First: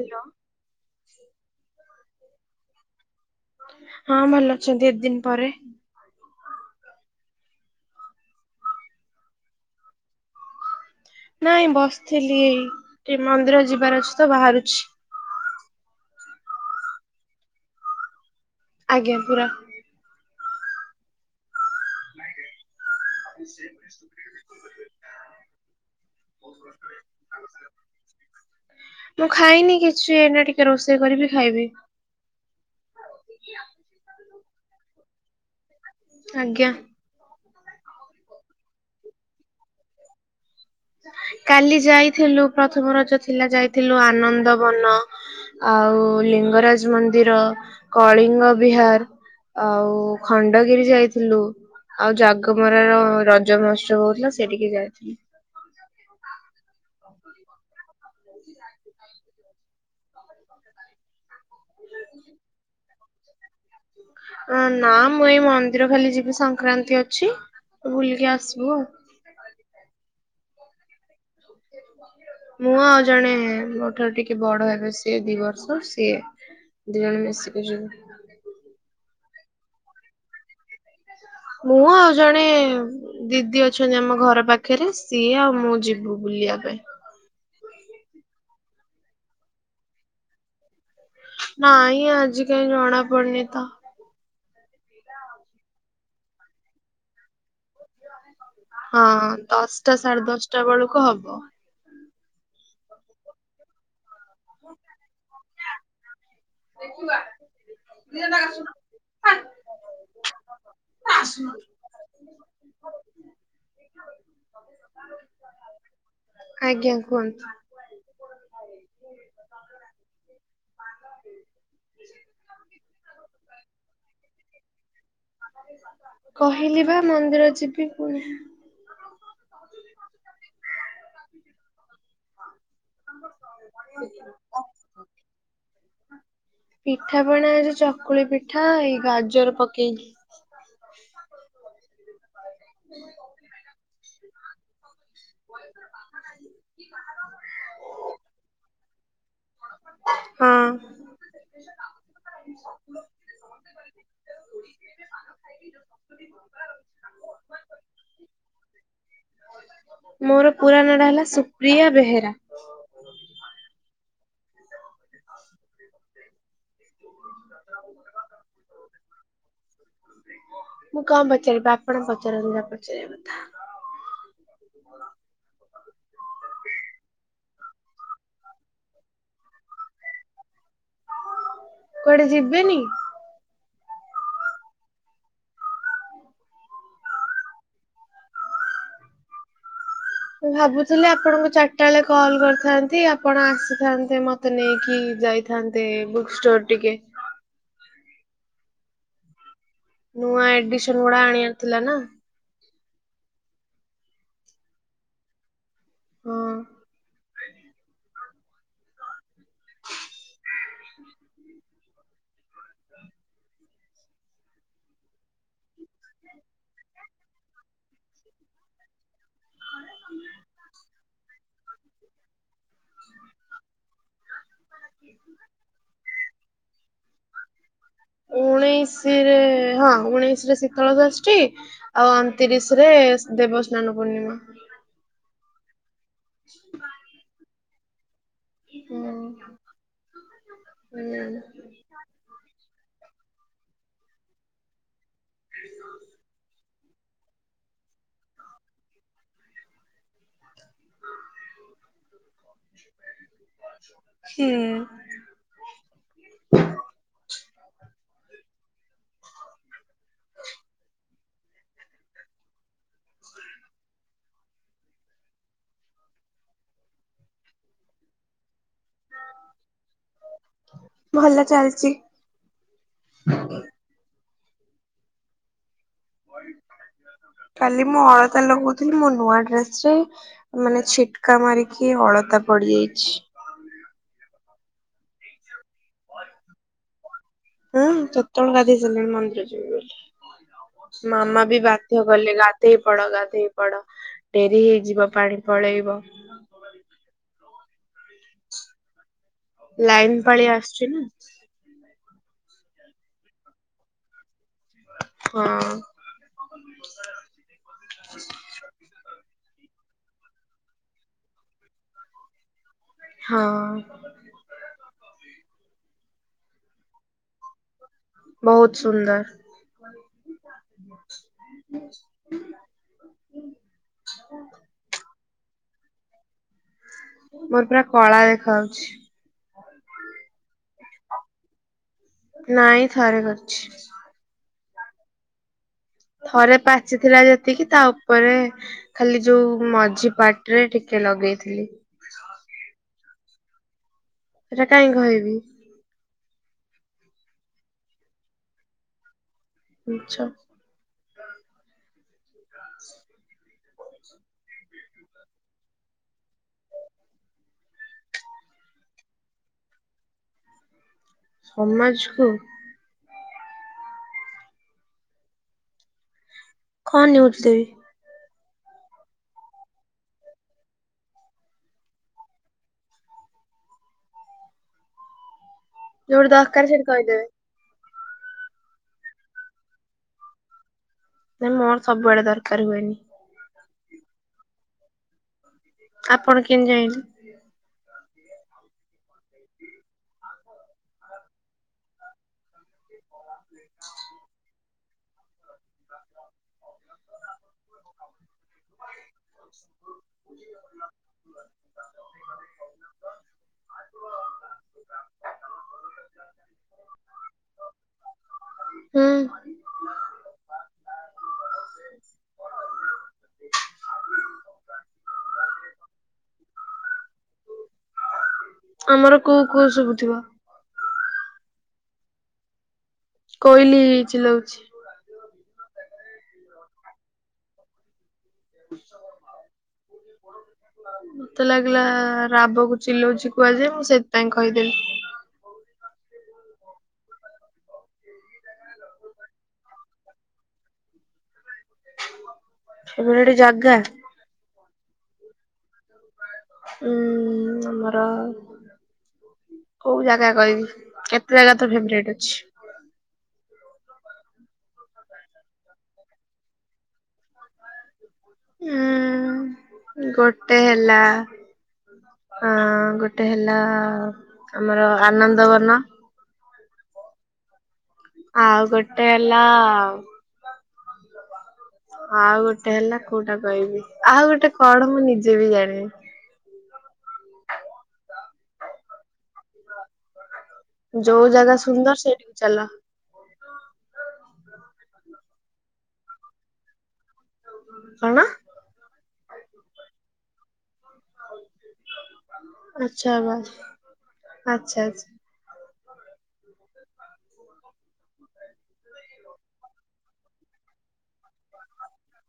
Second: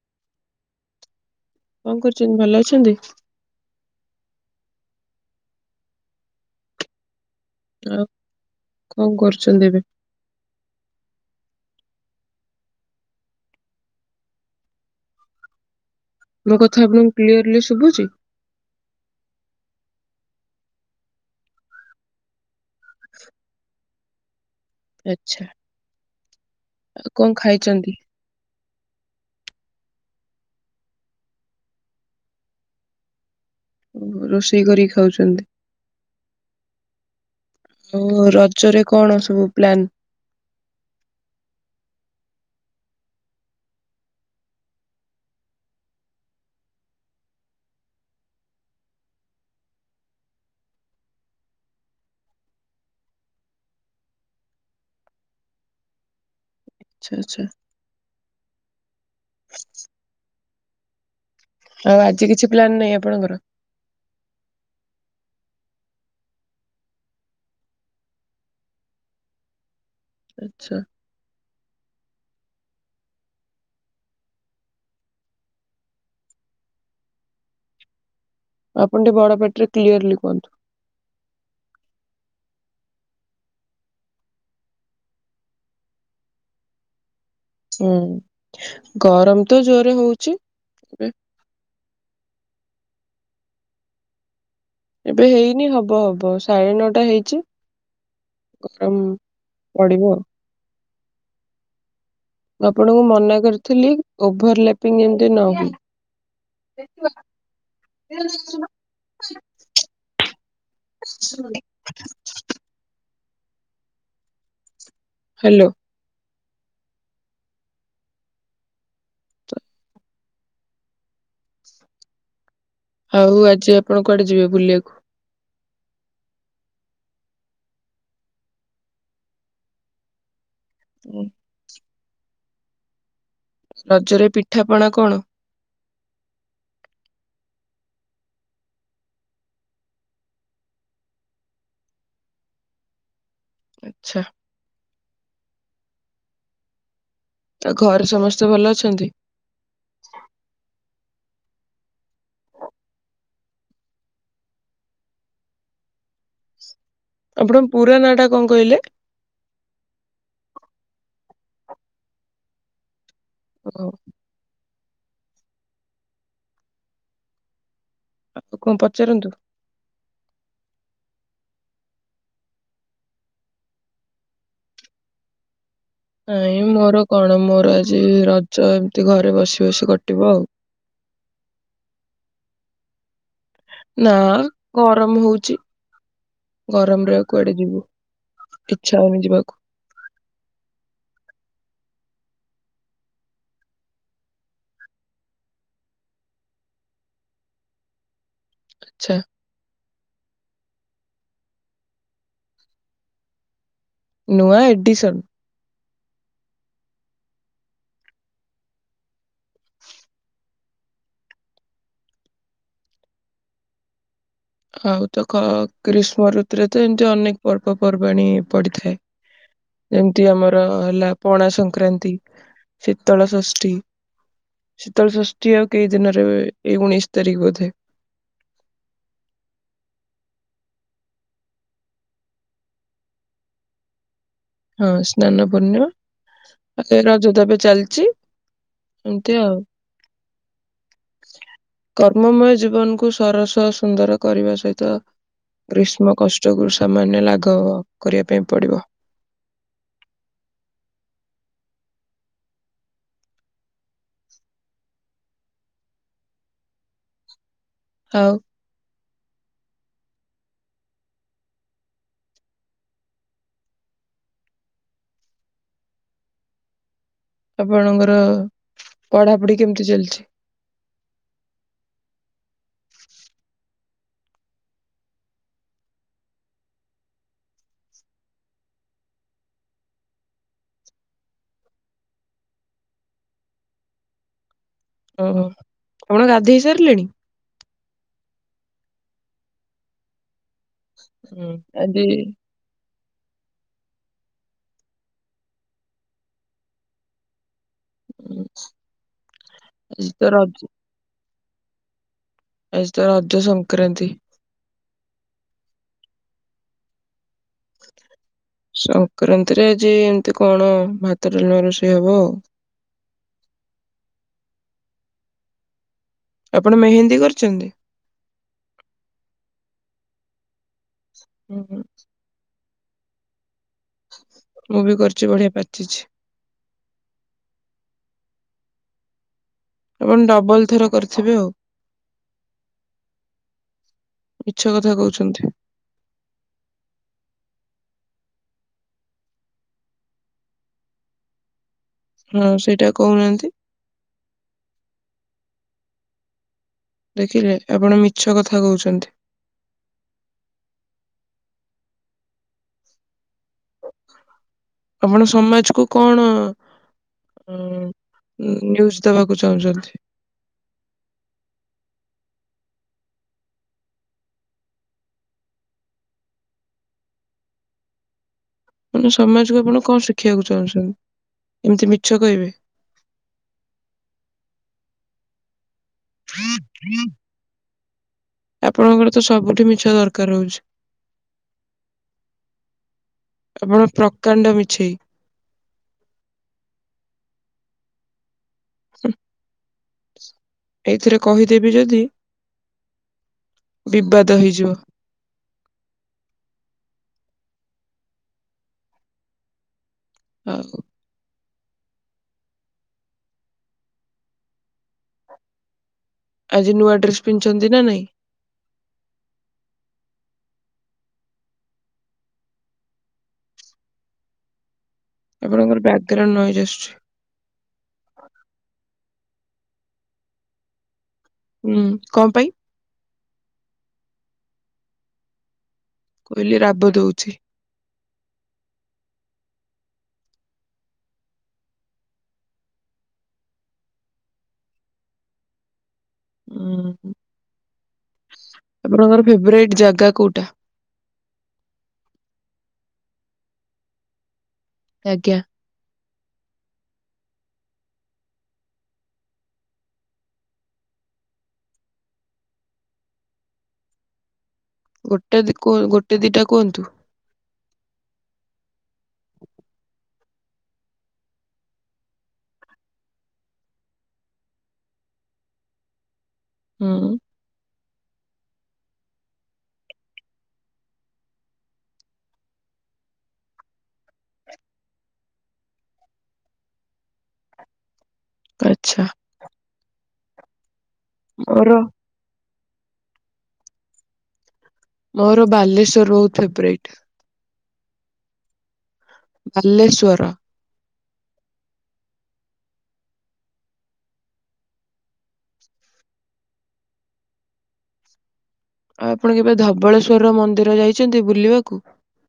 Hello. କଣ କରୁଚନ୍ତି ଭଲ ଅଛନ୍ତି। ହଁ ଭଲ ଅଛନ୍ତି ଏୟେ ଦିନ ପରେ ଆଉ କଣ କରୁଚନ୍ତି ଏବେ? ନାଇଁ ବସିଥିଲି ଏଇ ମନ୍ଦିର ଯିବାର ଅଛି ତ ବାହାରୁଛି। ମୋ କଥା ଆପଣଙ୍କୁ କ୍ଲିୟରଲି ଶୁଭୁଚି? ଆଜ୍ଞା ପୁରା। ଆଚ୍ଛା ଆଉ କଣ ଖାଇଛନ୍ତି? ସିଏ ନା ଟିକେ ରୋଷେଇ କରିବି ଖାଇବି। ଓହୋ ରୋଷେଇ କରିକି ଖାଉଚନ୍ତି। ଆଜ୍ଞା। ଆ ରଜରେ କଣ ସବୁ ପ୍ଲାନ୍? କାଲି ଯାଇଥିଲୁ ପ୍ରଥମ ରଜ ଥିଲା ଯାଇଥିଲୁ ଆନନ୍ଦ ବନ ଆଉ ଲିଙ୍ଗରାଜ ମନ୍ଦିର କଳିଙ୍ଗ ବିହାର ଆଉ ଖଣ୍ଡଗିରି ଯାଇଥିଲୁ ଆଉ ଜାଗମରାର ରଜ ମହୋତ୍ସବ ହୋଉଥିଲା ସେଠିକି ଯାଇଥିଲୁ। ଆଚ୍ଛା ଆଚ୍ଛା। ଆଉ ଆଜି କିଛି ପ୍ଲାନ ନାହିଁ ଆପଣଙ୍କର? ନା ମୁଁ ଏଇ ମନ୍ଦିର ଖାଲି ଯିବି ସଂକ୍ରାନ୍ତି ଅଛି ବୁଲିକି ଆସିବୁ ଆଉ। ଆଚ୍ଛା। ମୁଁ ଆଉ ଜଣେ ମୋ ଠାରୁ ଟିକେ ବଡ ହେବେ ସିଏ ଦି ବର୍ଷ ସିଏ ଦି ଜଣ ମିଶିକି ଯିବୁ। ଆପଣ ଟିକେ ବଡ ପାଟିରେ କ୍ଲିୟରଲି କୁହନ୍ତୁ। ମୁଁ ଆଉ ଜଣେ ଦିଦି ଅଛନ୍ତି ଆମ ଘର ପାଖରେ ସିଏ ଆଉ ମୁଁ ଯିବୁ ବୁଲିବା ପାଇଁ। ହୁଁ ଗରମ ତ ଜୋରେ ହେଉଚି। ନାଇଁ ଆଜି କାଇଁ ଜଣା ପଡୁନିତ। ଏବେ ହେଇନି ହବ ହବ ସାଢେ ନଅଟା ହେଇଚି। ହଁ ଦଶଟା ସାଢେ ଦଶଟା ବେଳ କୁ ହବ। ଆପଣଙ୍କୁ ମନା କରିଥିଲି। ଓଭର ଲାପିଙ୍ଗ ଯେମିତି ନ ହୁଏ। [unintelligible] ହାଲୋ। ଆଜ୍ଞା କୁହନ୍ତୁ। [unintelligible] ବୁଲିଆକୁ। କହିଲି ବା ମନ୍ଦିର ଯିବି ପୁଣି। ଉଁ। ରଜରେ ପିଠାପଣା କଣ? ପିଠାପଣା ଏଇ ଯୋଉ ଚକୁଳି ପିଠା ଏଇ ଗାଜର ପକେଇକି। ଆଚ୍ଛା। [unintelligible] ତ ଘରେ ସମସ୍ତେ ଭଲ ଅଛନ୍ତି? ହୁଁ [unintelligible] ଆପଣ ପୁରା ନା ଟା କଣ କହିଲେ? ମୋର ପୁରା ନାଁ ଟା ହେଲା ସୁପ୍ରିୟା ବେହେରା। ହୁଁ ଆଉ କଣ ପଚାରନ୍ତୁ? ମୁଁ କଣ ପଚାରିବି ଆପଣ ପଚାରନ୍ତୁ ଯାହା ପଚାରିବା କଥା। ନାଇଁ ମୋର କଣ ମୋର ଆଜି ରଜ ଏମିତି ଘରେ ବସି ବସି କଟିବ ଆଉ। କୁଆଡେ ଯିବେନି? ନା ଗରମ ହଉଛି ଗରମ ରେ କୁଆଡେ ଯିବୁ ଇଚ୍ଛା ହଉନି ଯିବାକୁ। ମୁଁ ଭାବୁଥିଲି ଆପଣଙ୍କୁ ଚାରିଟା ବେଳେ କଲ କରିଥାନ୍ତି ଆପଣ ଆସିଥାନ୍ତେ ମତେ ନେଇକି ଯାଇଥାନ୍ତେ ବୁକ୍ ଷ୍ଟୋର ଟିକେ। ଆଚ୍ଛା ନୂଆ ଏଡିସନ ଗୁଡା ଆଣିବାର ଥିଲା ନା। ନୂଆ ଏଡିସନ। ହଁ ଆଉ ତ ଗ୍ରୀଷ୍ମ ଋତୁରେ ତ ଏମିତି ଅନେକ ପର୍ବପର୍ବାଣିୀ ପଡିଥାଏ। ଯେମିତି ଆମର ହେଲା ପଣା ସଂକ୍ରାନ୍ତି ଶୀତଳ ଷଷ୍ଠୀ ଶୀତଳଷଷ୍ଠୀ ଆଉ କେଇ ଦିନରେ ଏଇ ଉଣେଇଶି ତାରିଖ ବୋଧେ। ଉଣେଇଶିରେ ହଁ ଉଣେଇଶ ରେ ଶୀତଳ ଷାଷ୍ଠୀ ଆଉ ଅଣତିରିଶ ରେ ଦେବସ୍ନାନ ପୂର୍ଣ୍ଣିମା। ହଁ ସ୍ନାନ ପୁର୍ଣିମା ଆ ଯ ରଜତ ଏବେ ଚାଲିଛି ଜି ଏମିତି ଆଉ। ହୁଁ ହୁଁ। କର୍ମମୟ ଯୁ ଜୀବନକୁ ସରସ ସୁନ୍ଦର କରିବା ସହିତ ଗ୍ରୀଷ୍ମ କଷ୍ଟ କ ସାମାନ୍ୟ ଲାଘ କରିବା ପାଇଁ ପଡିବ। ହୁଁ ଆଉ [unintelligible] ଆପଣଙ୍କର ପଢାପଢି କେମିତି ଚାଲିଚି? ଭଲ ଚାଲିଚି। କାଲି ମୁଁ ଅଳତା ଲଗଉଥିଲି ମୋ ନୂଆ ଡ୍ରେସ ରେ ମାନେ ଛିଟକା ମାରିକି ଅଳତା ପଡିଯାଇଛି। ଓହୋ ଆପଣ ଗାଧୋଇ ସାରିଲେଣି? ହୁଁ ଚତଳୁ ଗାଧିଇ ସାରିଲଣି ମନ୍ଦିର ଯିବି ବୋଲି। ମାମା ହୁଁ ବି ବାଧ୍ୟ ଆଜି କଲେ ଗାଧେ ପଡ ଗାଧେଇ ପଡ ଡେରି ହେଇଯିବ ପାଣି ପଳେଇବ। ହୁଁ ଆଜି ଲାଇନ ତ ପାଳି ରଜ ଆସୁଛି ନା ଆଜି ତ ରଜ ସଂକ୍ରାନ୍ତି। ହଁ ସଂକ୍ରାନ୍ତି ନ୍ତିରେ ଯେ ଏମିତି କଣ ଭାତ ଡାଲମା ରୋଷେଇ ହବ ହଁ ଆପଣ ମେହେନ୍ଦୀ କରିଛନ୍ତି ବହୁତ ସୁନ୍ଦର ହୁଁ [inaudible] ମୁଁ ବି କର ଯେଉ ଭଳିଆ ପାଚିଛି ମ ପୁରା କଳା ଦେଖାଯାଉଛି ଆପଣ ଡବଲ ଥର କରିଥିବେ ଆଉ ନାଇଁ ଥରେ କରିଛି ମିଛ କଥା କହୁଛନ୍ତି ଥରେ ପାଚିଥିଲା ଯେତିକି ତା ଉପରେ ଖାଲି ଯୋଉ ମଝି ପାଟିରେ ଟିକେ ଲଗେଇଥିଲି ହୁଁ ସେଇଟା କହୁ ନାହାନ୍ତି ସେଟା କାହିଁ କହିବି ଦେଖିଲେ ଆପଣ ମିଛ କଥା କହୁଛନ୍ତି ମିଛ ଆ [inaudible] ଆପଣ ସମାଜ କୁ କଣ ନିୟୁଜ ଦେବାକୁ ଚାହୁଁଛନ୍ତି ସମାଜକୁ କଣ ନିୟୁଜ ଦେବି ମାନେ ସମାଜକୁ ଆପଣ କଣ ଶିଖିବାକୁ ଚାହୁଁଛନ୍ତି ଏମିତି ମିଛ କହିବେ ଯୋଉଠି ଦରକାର ସେଠି କହିଦେବି ଆପଣଙ୍କର ତ ସବୁଠି ମିଛ ଦରକାର ହଉଛି ନା ମୋର ସବୁବେଳେ ଦରକାର ହୁଏନି ଆପଣ ପ୍ରକାଣ୍ଡ ମିଛେଇ ଆପଣ କେମିତି ଯାଣିଲେ ହ ଏଇଥିରେ କହିଦେବି ଯଦି ବିବାଦ ହେଇଯିବ [unintelligible] ଆଉ [unintelligible] [inaudible] ଆଜି ନୂଆ ଡ୍ରେସ ପିନ୍ଧିଛନ୍ତି ନା ନାଇଁ ହୁଁ ଆପଣଙ୍କର ବାକଗ୍ରାଉଣ୍ଡ ନୋଏଜ ଆସୁଛି ଆମର କୋଉ କୋଉ ସବୁ ଥିବ ହୁଁ କଣ ପାଇଁ କୋଇଲି ଚିଲଉଛି। କୋଇଲି ରାବ ଦଉଛି। [inaudible] ମତେ ଲାଗିଲା ରାବକୁ ଚିଲଉଛି କୁହାଯାଏ। ମୁଁ ସେଥିପାଇଁ କହିଦେଲି। ଉଁ ହୁଁ [inaudible] ଆପଣଙ୍କର ଫେବରାଇଟ୍ ଜାଗା କୋଉଟା। ଫେବରାଇଟି ଜାଗା। ଆଜ୍ଞା। ଉଁ ଆମର [inaudible] କୋଉ ଜାଗା କହିବି କେତେ ଜାଗା ତ ଫେରାଇଟି ଅଛି। ଗୋଟେ ଦି କୁ ଗୋଟେ ଦିଟା କୁହନ୍ତୁ। ଉଁ ଗୋଟେ ହେଲା। ଅଁ ଗୋଟେ ହେଲା ଆମର ଆନନ୍ଦ ବନ ହୁଁ। ଆଉ ଗୋଟେ ହେଲା ଆଉ। ଆଉ ଗୋଟେ ହେଲା କୋଉଟା କହିବି ଆଉ ଗୋଟେ କଣ ମୁଁ ନିଜେ ବି ଜାଣିନି। ଆଚ୍ଛା। ଯୋଉ ଜାଗା ମୋର ସୁନ୍ଦର ସେଇଠି। ଚାଲ। ମୋର ବାଲେଶ୍ଵର ବହୁତ ଫେବରାଇଟ। କଣ। ବାଲେଶ୍ଵର। [inaudible] ଆଚ୍ଛା ବାସ୍ ଆଚ୍ଛା ଆଚ୍ଛା। ଆଉ ଆପଣ କେବେ ଧବଳେଶ୍ଵର ମନ୍ଦିର ଯାଇଛନ୍ତି। ବୁଲିବାକୁ।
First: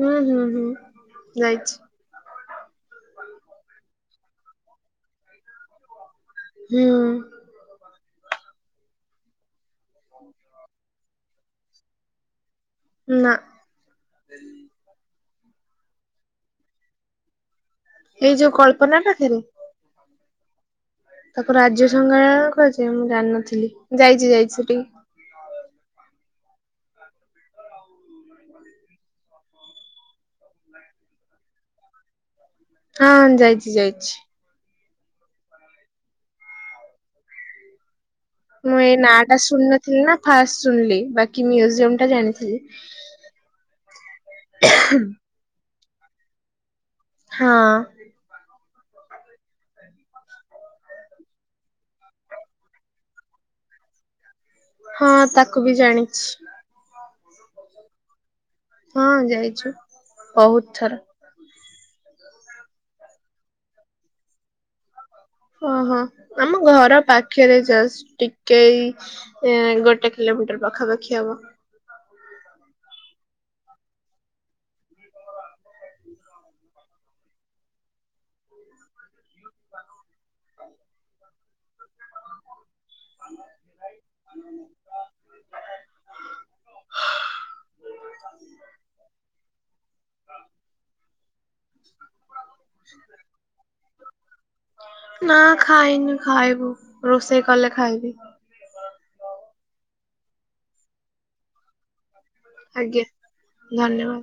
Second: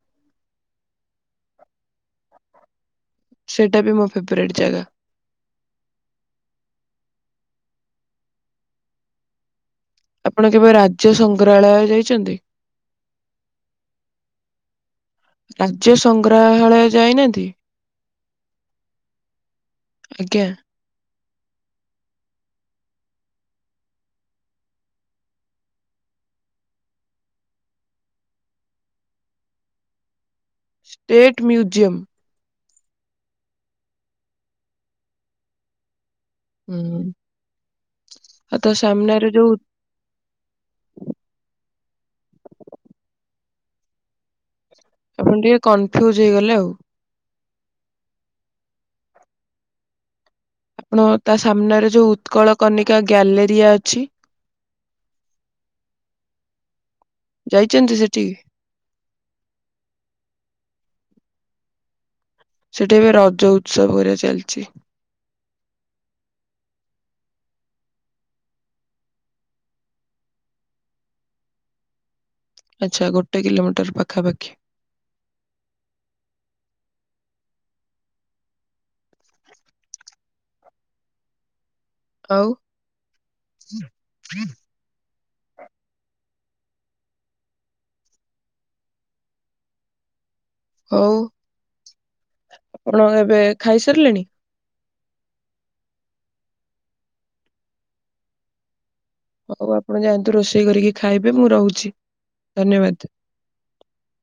ହୁଁ ହୁଁ ହୁଁ ଯାଇଛି। ସେଇଟା ବି ମୋ ଫେବରଟି ଜାଗା। ହୁଁ। ଆପଣ କେବେ ରାଜ୍ୟ ସଂଗ୍ରାଳୟ ଯାଇଛନ୍ତି। ନା। ରାଜ୍ୟ ସଂଗ୍ରାହାଳୟ ଯାଇନାହାନ୍ତି। ଏଇ ଯୋଉ କଳ୍ପନା ପାଖରେ। ଆଜ୍ଞା। ତାକୁ ରାଜ୍ୟ ସଂଗ୍ରାହାଳୟ କହିଚି ମୁଁ ଜାିନଥିଲି। ଯାଇଛି ଯାଇଛି। ସେଟିକି। State museum. ହଁ ଯାଇଚି ଯାଇଚି। ହୁଁ। ଆଉ ତା ମୁଁ ଏ ନା ସାମ୍ନାରେ ଟା ଯୋଉ ଶୁଣିନଥିଲି ନା ଫାଷ୍ଟ ଶୁଣିଲି। ବାକି ମିୟୁଜିଅମ୍ ଟା ଜାଣିଥିଲି। ଆପଣ [unintelligible] କନଫ୍ୟୁଜ୍ ହେଇଗଲେ ଆଉ। ହଁ। ଆପଣ ତା ସାମ୍ନାରେ ଯୋଉ ଉତ୍କଳ କନିକା ଗ୍ୟାଲେରିଆ ଅଛି। ହଁ ତାକୁ ବି ଜାଣିଛି। ଯାଇଛନ୍ତି। ସେଠିକି। ହଁ ଯାଇଛୁ। ବହୁତ୍ ଥର। ସେଠି ଏବେ ରଜ ଉତ୍ସବ କରିବା ଚାଲିଛି। ଓହୋ ଆମ ଘର ପାଖରେ ଜଷ୍ଟ ଟିକେ ଗୋଟେ କିଲୋମିଟର ପାଖାପାଖି ହବ। ଆଛା ଗୋଟେ କିଲୋମିଟର ପାଖାପାଖି। ଆଉ [unintelligible] ହଉ। ଆପଣ ଏବେ ଖାଇସାରିଲେଣି। ନା ଖାଇନି ଖାଇବୁ ରୋଷେଇ କଲେ ଖାଇବି। ହଉ ଆପଣ ଯାଆନ୍ତୁ ରୋଷେଇ କରିକି ଖାଇବେ ମୁଁ ରହୁଛି। ଧନ୍ୟବାଦ। ଆଜ୍ଞା ଧନ୍ୟବାଦ।